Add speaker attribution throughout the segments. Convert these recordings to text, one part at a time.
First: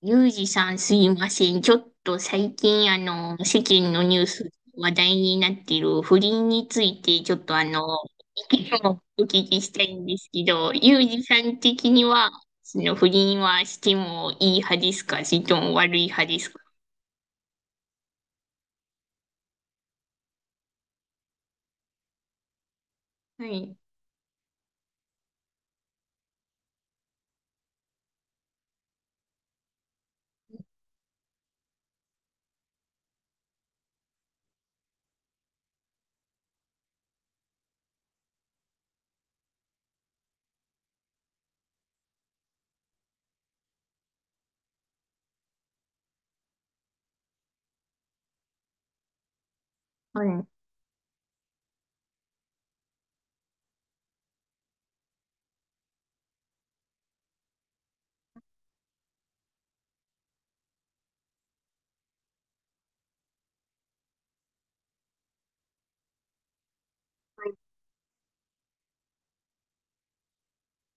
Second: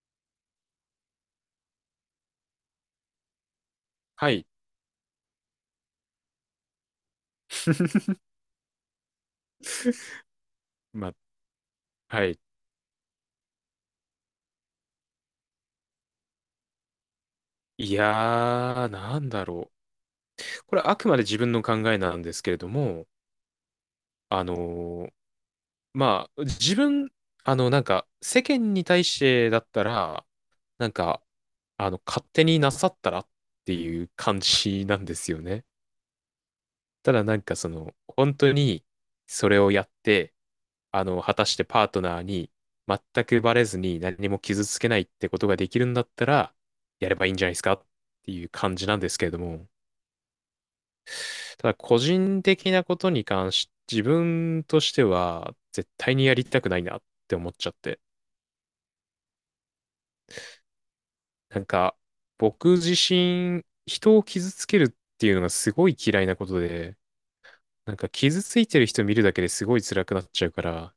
Speaker 1: ゆうじさんすいません。ちょっと最近世間のニュー
Speaker 2: はい。
Speaker 1: ス話題になっている不倫についてちょっと、意見をお聞きしたいんですけど、ゆう
Speaker 2: まあ、
Speaker 1: じさん的に
Speaker 2: は
Speaker 1: は、
Speaker 2: い。
Speaker 1: その不倫はしてもいい派ですか、それとも悪い派ですか？
Speaker 2: なんだろう。これあくまで自分の考えなんですけれども、
Speaker 1: はい。
Speaker 2: あのーまあ、自分、あの、なんか、世間に対してだったら、なんか、勝手になさったらっていう感じなんですよね。ただなんかその、本当にそれをやって、果たしてパートナーに全くバレずに何も傷つけないってことができるんだったら、やればいいんじゃないですかっていう感じなんですけれども、
Speaker 1: はい。
Speaker 2: ただ個人的なことに関し、自分としては絶対にやりたくないなって思っちゃって、なんか僕自身、人を傷つけるっていうのがすごい嫌いなことで、傷ついてる人見るだけですごい辛くなっちゃうから、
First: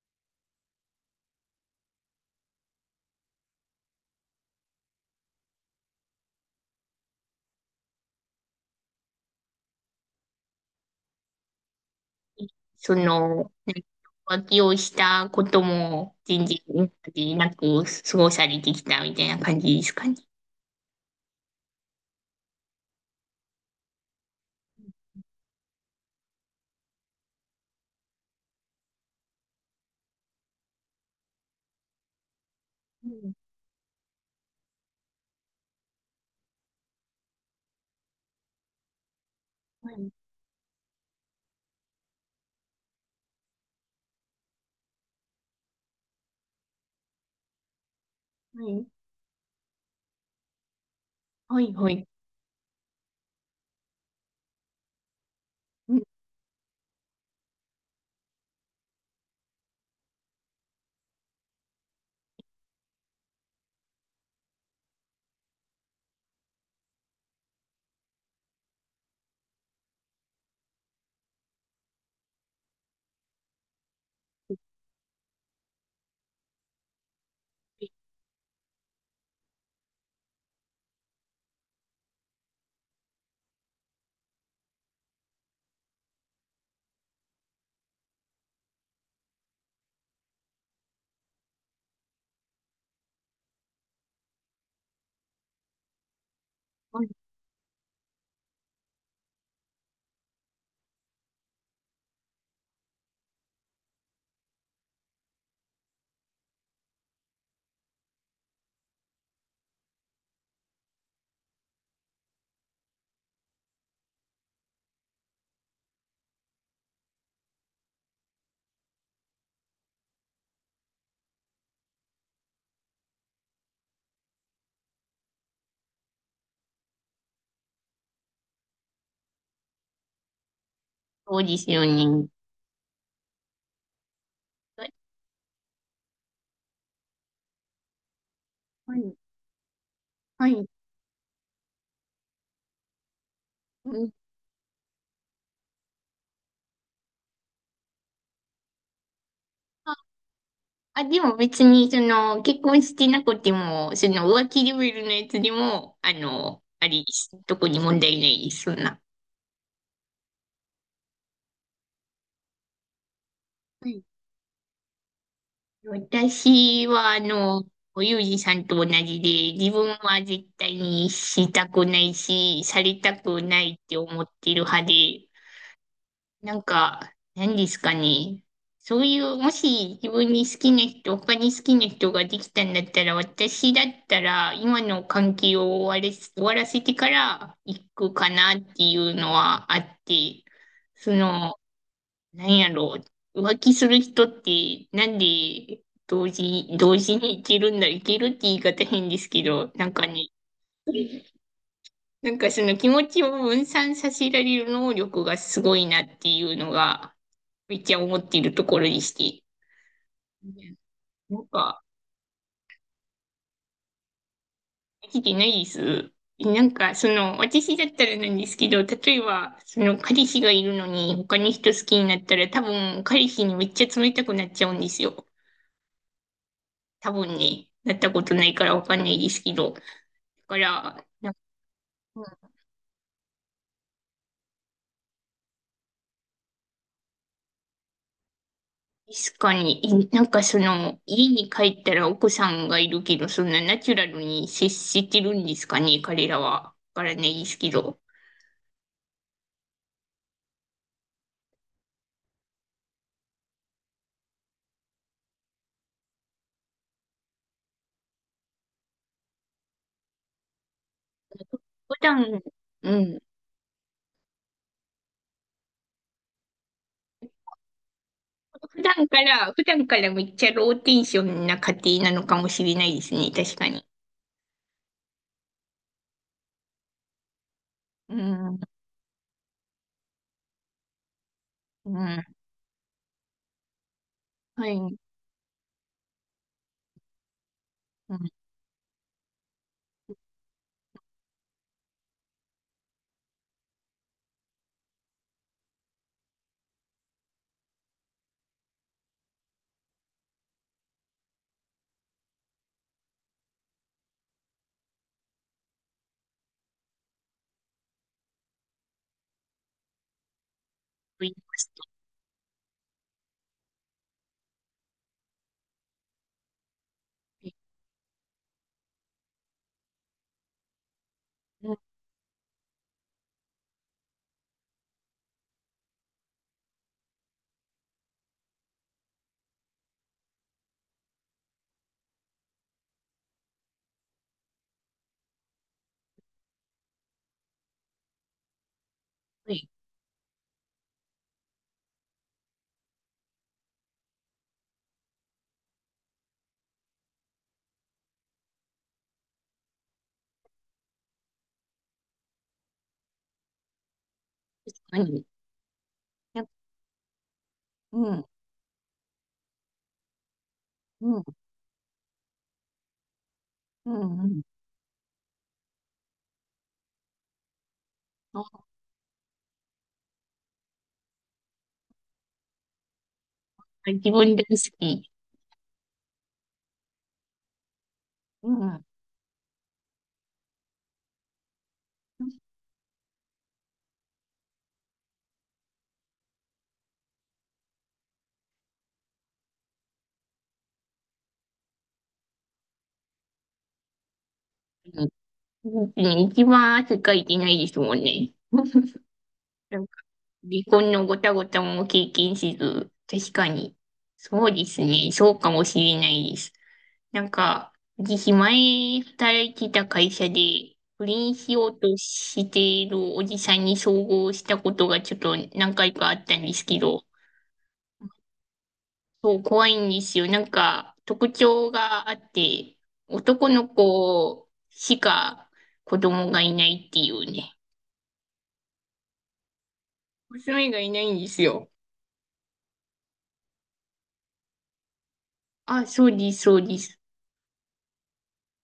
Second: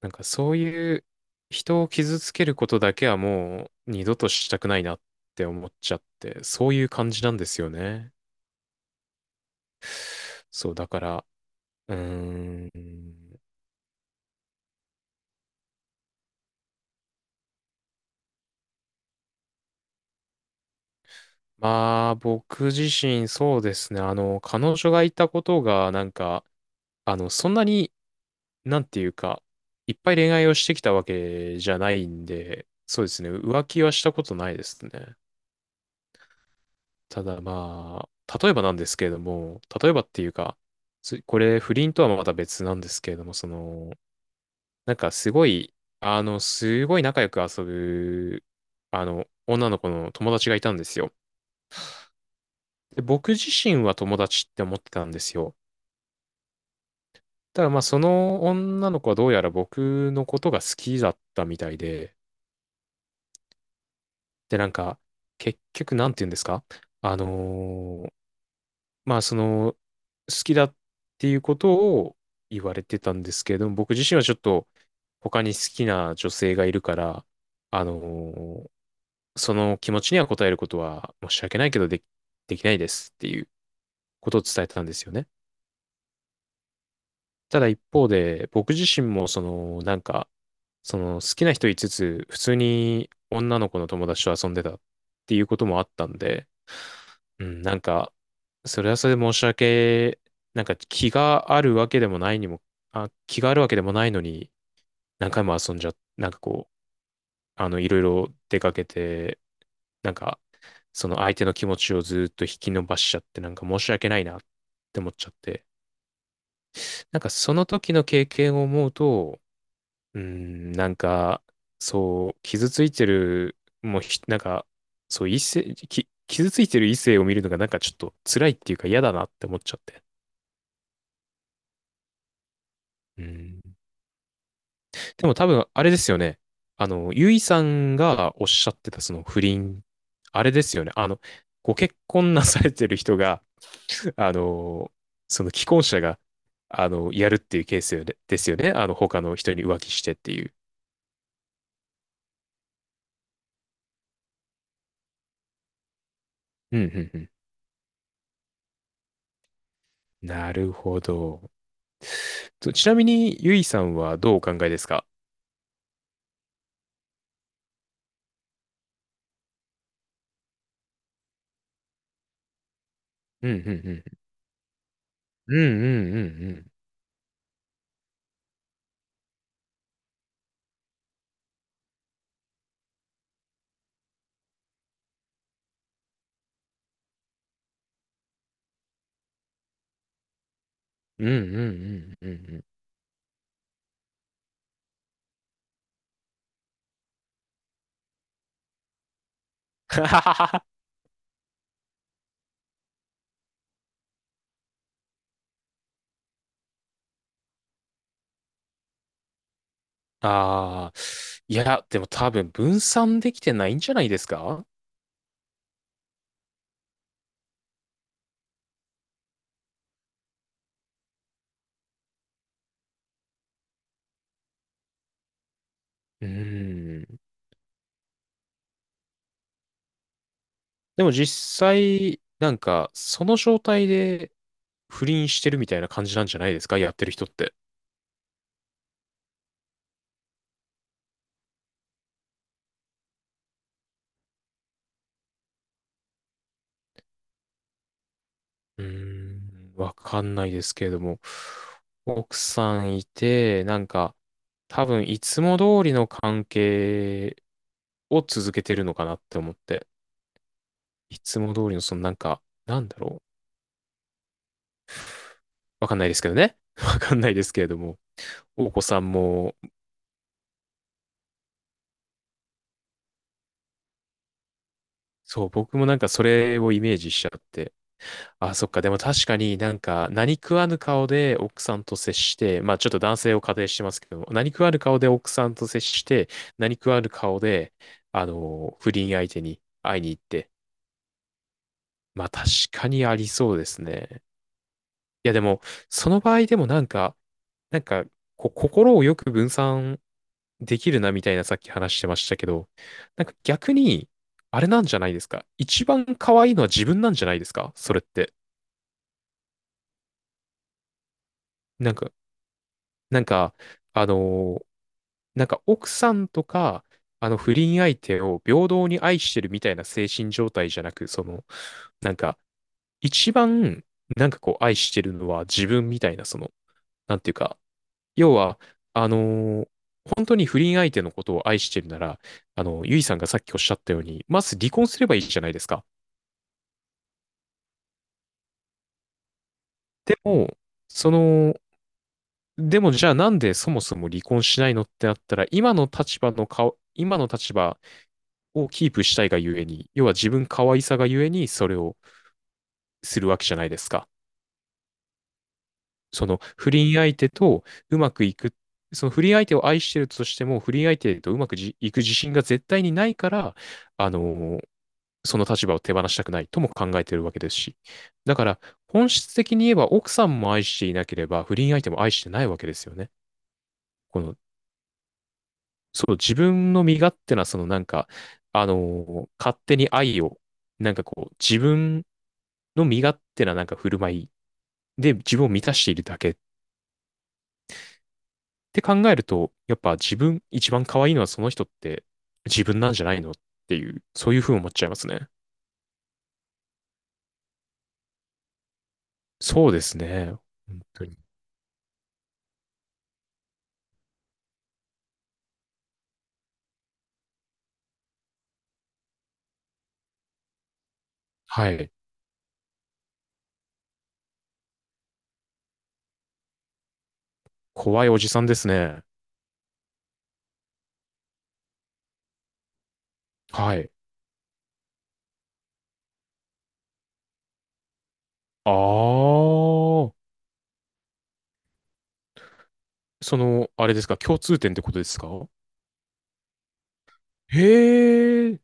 Speaker 2: そういう人を傷つけることだけはもう二度としたくないなって思っちゃって、そういう感じなんですよね。そう、だから、うー
Speaker 1: そ
Speaker 2: ん。
Speaker 1: の、なんか浮気をしたことも全然今までなく過ごされてきたみたいな感じですかね？
Speaker 2: まあ、僕自身そうですね。彼女がいたことが、そんなに、なんていうか、いっぱい恋愛をしてきたわけじゃないんで、そう
Speaker 1: う
Speaker 2: ですね。
Speaker 1: ん。
Speaker 2: 浮気はしたことないですね。ただまあ、例えばなんですけれども、例
Speaker 1: は
Speaker 2: えばっ
Speaker 1: い。
Speaker 2: ていうか、これ不倫とはまた別なんですけれども、その、なんかすごい、すごい仲良く遊ぶ、
Speaker 1: はい。
Speaker 2: 女の子の友達がいたんですよ。
Speaker 1: はい。はい。はい。
Speaker 2: で、僕自身は友達って思ってたんですよ。
Speaker 1: うん。
Speaker 2: ただまあ、その女の子はどうやら僕のことが好きだったみたいで、で、なんか、結局、なんて言うんですかあのーまあ、その、好きだっていうことを言われてたんですけれども、僕自身はちょっと他に好きな女性がいるから、あのーその気持ちには応えることは申し訳ないけどでき、できないですっていうことを伝えてたんですよね。ただ一方で、僕自身もその、なんか、その好きな人いつつ、普通に女の子の友達と遊んでたっていうこともあったんで、うん、なんか、それはそれで申し訳、なんか気があるわけでもないのに、何回も遊んじゃ、なんかこう、いろいろ出かけて、なんか、その相手の気持ちをずっと引き伸ばしちゃって、なんか申し訳ないなって思っちゃって、なんかその時の経験を思うと、うーん、なんか、そう、傷ついてる、もうひ、なんか、そう、異性、き、傷ついてる異性を見るのがなんかちょっと辛いっていうか嫌だなって思っちゃって。
Speaker 1: そうですよね。
Speaker 2: うん。
Speaker 1: はい。
Speaker 2: でも多分、あれですよね。ゆいさんがおっしゃってたその不倫、あ
Speaker 1: は
Speaker 2: れで
Speaker 1: い。
Speaker 2: すよね。ご結婚なされてる人が、
Speaker 1: うん。
Speaker 2: あの、その既婚者が、やるっていうケースよねですよね。あの、他の人に浮気
Speaker 1: あ、
Speaker 2: してっていう。
Speaker 1: あでも別に、その、結婚してなくても、その、浮気レベルのやつでも、あの、
Speaker 2: うんう
Speaker 1: あれ
Speaker 2: ん
Speaker 1: で
Speaker 2: うん。
Speaker 1: す。特に問題ないです、そんな。
Speaker 2: なるほど。と、ちなみに、ゆいさ
Speaker 1: は
Speaker 2: ん
Speaker 1: い。
Speaker 2: はどうお考えですか？
Speaker 1: 私は、あの、ユージさんと同じで、自分は絶対にしたくないし、されたく
Speaker 2: うんうん
Speaker 1: ないっ
Speaker 2: う
Speaker 1: て思
Speaker 2: ん。
Speaker 1: ってる派で、
Speaker 2: うんうんうんう
Speaker 1: なん
Speaker 2: ん。
Speaker 1: か、何ですかね。そういう、もし自分に好きな人、他に好きな人ができたんだったら、私だったら、今の関係を終われ、終わらせてから行くかなっていうのはあって、そ
Speaker 2: うんう
Speaker 1: の、
Speaker 2: んうんうんう
Speaker 1: 何
Speaker 2: ん。
Speaker 1: やろう、浮気する人って、なんで同時、同時に行けるんだ、行けるって言い方変ですけど、なんかね、なんかその気持ちを分散させられる能力がすごいなっていうのが、めっちゃ思っているところでして。
Speaker 2: ああ、
Speaker 1: なん
Speaker 2: い
Speaker 1: か、
Speaker 2: や、でも多分分散できてないんじゃないですか？
Speaker 1: できてないです。なんか、その、私だったらなんですけど、例えば、その、彼氏がいるのに、他の人好きになったら、多分、彼氏にめっちゃ冷たくなっちゃうんですよ。
Speaker 2: う
Speaker 1: 多
Speaker 2: ん。
Speaker 1: 分ね、なったことないからわかんないですけど。だか
Speaker 2: で
Speaker 1: ら、
Speaker 2: も
Speaker 1: なんか、
Speaker 2: 実際、
Speaker 1: うん。
Speaker 2: その状態で不倫してるみたいな感じなんじゃないですか、やってる人って。
Speaker 1: 確かに、え、なんかその、家に帰ったら奥さんがいるけど、そんなナチュラルに接してるんですかね、彼らは。わからないですけど。
Speaker 2: うーわかんないですけれども、奥さんいて、多分いつも通りの関係を続けてるのかなって思って、いつも通りの、
Speaker 1: 普段、うん、
Speaker 2: わかんないですけどね。わかんないですけれども、お
Speaker 1: 普
Speaker 2: 子さ
Speaker 1: 段
Speaker 2: ん
Speaker 1: から、
Speaker 2: も
Speaker 1: 普段からめっちゃローテンションな家庭なのかもしれないですね。確かに。
Speaker 2: そう、僕もなんかそれをイメージしちゃって。
Speaker 1: う
Speaker 2: あ、
Speaker 1: ん。
Speaker 2: そっか。でも確かになんか何食わぬ顔で奥さん
Speaker 1: う
Speaker 2: と接
Speaker 1: ん。
Speaker 2: して、まあちょっと男性を仮定してますけども、何食
Speaker 1: は
Speaker 2: わ
Speaker 1: い。
Speaker 2: ぬ
Speaker 1: うん。
Speaker 2: 顔で奥さんと接して、何食わぬ顔で、
Speaker 1: と
Speaker 2: 不倫相手に会いに行って。まあ確かにありそうですね。いやでも、その場合でもなんか、こう、心をよく分散できるなみたいなさっき話してましたけど、なんか逆に、あれなんじゃないですか。一番可愛いのは自分なんじゃないですか、それって。
Speaker 1: 言いまし
Speaker 2: なん
Speaker 1: た。
Speaker 2: か、なんか、あのーなんか奥さんとか、あの不倫相手を平等に愛してるみたいな精神状態じゃなく、
Speaker 1: うん。
Speaker 2: なんか、一番、なんかこう愛してるのは自分みたいな、その、なんていうか、要は、あのー本当に不倫相手のことを愛してるなら、あの、ゆいさんがさっきおっしゃったように、まず離婚すればいいじゃないですか。
Speaker 1: はい。
Speaker 2: でも、その、でもじゃあなんでそもそも離婚しないのってなったら、今の立場をキープしたいがゆえに、要は自分可愛さがゆえにそれをするわけじゃないですか。
Speaker 1: 確かに。
Speaker 2: その
Speaker 1: なんか。
Speaker 2: 不倫相手とう
Speaker 1: う
Speaker 2: まく
Speaker 1: ん。
Speaker 2: いく、その不倫相手を愛してるとしても、不倫相
Speaker 1: う
Speaker 2: 手
Speaker 1: ん。
Speaker 2: とうまくじいく自信が絶対にないから、
Speaker 1: う
Speaker 2: あ
Speaker 1: ん。
Speaker 2: の
Speaker 1: うん。
Speaker 2: ーその立場を手放したくないとも考えているわけですし。だから、
Speaker 1: あ、
Speaker 2: 本質的に言えば奥さんも愛していなければ、不倫相手も愛してないわけですよね。
Speaker 1: 自
Speaker 2: こ
Speaker 1: 分
Speaker 2: の、
Speaker 1: 大好き。
Speaker 2: そう、自分の身勝手な、そのなんか、
Speaker 1: う
Speaker 2: あの
Speaker 1: ん。
Speaker 2: ー勝手に愛を、自分
Speaker 1: 確
Speaker 2: の身勝手ななんか振る舞いで自分を満たしているだけって考えると、やっぱ自分一番可愛いのはその人って自分なんじゃないのっていう、そういうふうに思っちゃいま
Speaker 1: か
Speaker 2: す
Speaker 1: に。
Speaker 2: ね。
Speaker 1: うん。うん、一番汗かいてないですもんね。
Speaker 2: そう
Speaker 1: な
Speaker 2: で
Speaker 1: んか、
Speaker 2: すね。
Speaker 1: 離
Speaker 2: 本
Speaker 1: 婚の
Speaker 2: 当
Speaker 1: ご
Speaker 2: に。
Speaker 1: たごたも経験せず、確かに。そうですね。そうかもしれないです。なんか、私前働いてた会社で、不倫しよ
Speaker 2: は
Speaker 1: う
Speaker 2: い。
Speaker 1: としているおじさんに遭遇したことがちょっと何回かあったんですけど、
Speaker 2: 怖いおじさんですね。
Speaker 1: そう、怖いんですよ。なんか、特徴があって、男の
Speaker 2: はい。
Speaker 1: 子しか子供がいないっていうね。
Speaker 2: あー。
Speaker 1: 娘がいないんですよ。
Speaker 2: その、あれですか、共通点ってことですか？
Speaker 1: あ、そうです、そうです。
Speaker 2: へえ。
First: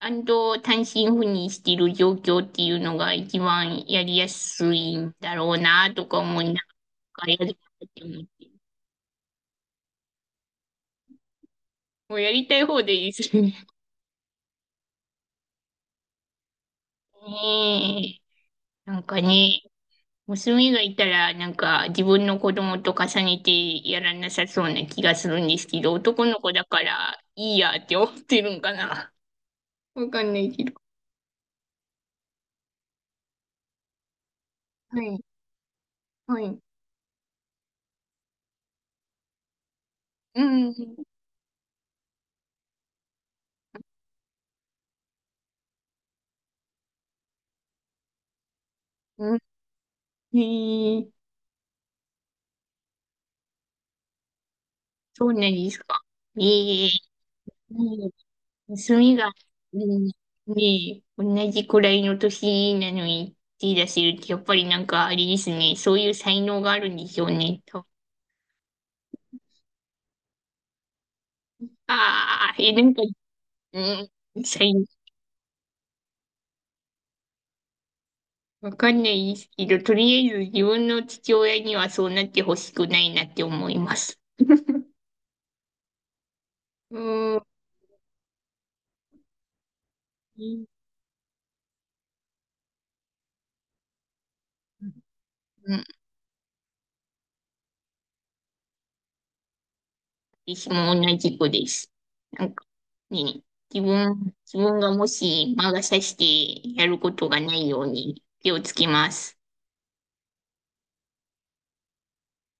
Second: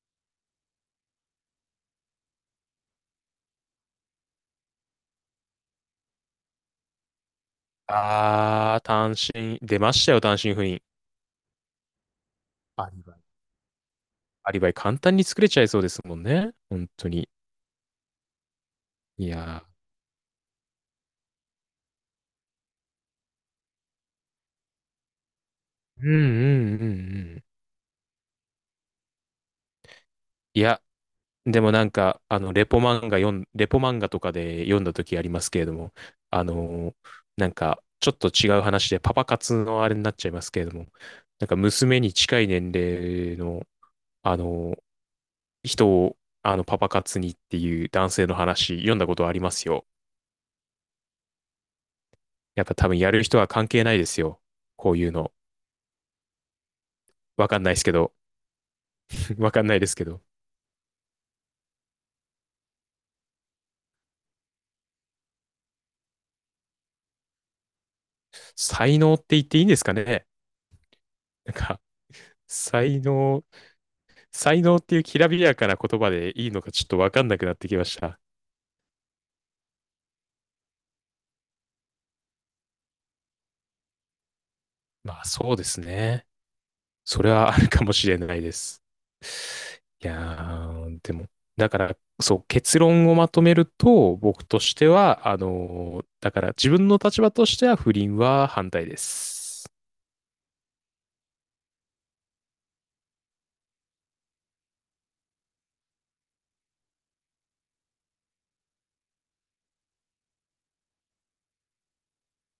Speaker 1: 安藤単身赴任している状況っていうのが一番やりやすいんだろうなとか思いながらやりたいって思ってる。
Speaker 2: あー、単身、出ましたよ、単身赴任。
Speaker 1: もうやりたい方
Speaker 2: ア
Speaker 1: で
Speaker 2: リ
Speaker 1: いい
Speaker 2: バイ。
Speaker 1: ですね。
Speaker 2: アリバイ簡単に作れちゃいそうですもんね。本当 に。
Speaker 1: ねえ。なんか
Speaker 2: い
Speaker 1: ね、
Speaker 2: やー。
Speaker 1: 娘がいたらなんか自分の子供と重ねてやらなさそうな気がするんですけど、
Speaker 2: うんうんうん
Speaker 1: 男の子だか
Speaker 2: う
Speaker 1: ら
Speaker 2: ん。
Speaker 1: いいやって思ってるんかな。わかんない
Speaker 2: い
Speaker 1: けど。
Speaker 2: や、でもなんか、あの、レポ漫画とかで読んだ
Speaker 1: は
Speaker 2: 時あ
Speaker 1: い。
Speaker 2: りますけれども、
Speaker 1: は
Speaker 2: あ
Speaker 1: い。
Speaker 2: のーなんか、ちょっと違う話で、パパ活のあれになっちゃい
Speaker 1: う
Speaker 2: ますけれ
Speaker 1: ん。
Speaker 2: ども、なんか、娘に近い年齢の、あのー人を、あの、パパ活にっていう男性の話、読んだことあ
Speaker 1: うん。
Speaker 2: りますよ。
Speaker 1: へえ、
Speaker 2: やっぱ多分やる人は関係ないですよ。こういう
Speaker 1: そう
Speaker 2: の。
Speaker 1: なんですか？ええ。
Speaker 2: わかんないですけ
Speaker 1: うん。
Speaker 2: ど、
Speaker 1: 娘が、
Speaker 2: わかんないです
Speaker 1: う
Speaker 2: け
Speaker 1: ん。
Speaker 2: ど、
Speaker 1: ねえ、同じくらいの年なのに手出せるって、やっぱりなんかあれですね、そういう才能があるんでしょうね、多分。
Speaker 2: 才能って言っていいんですかね？なんか、
Speaker 1: ああ、え、なん
Speaker 2: 才
Speaker 1: か、
Speaker 2: 能、
Speaker 1: うん、
Speaker 2: 才
Speaker 1: 才
Speaker 2: 能っ
Speaker 1: 能、
Speaker 2: ていうきらびやかな言葉でいいのかちょっとわかんなくなってきました。
Speaker 1: わかんないですけど、とりあえず自分の父親にはそうなってほしくないなって思います。
Speaker 2: まあそうですね。
Speaker 1: う
Speaker 2: それ
Speaker 1: ん、うん、
Speaker 2: はあるかもしれないです。いやー、でも、だから、そう、結論をまとめると、僕としては、だから自分の立場としては不倫は反対です。
Speaker 1: 私も同じ子です。なんかね、自分、自分がもし魔が差してやることがないように気をつけます。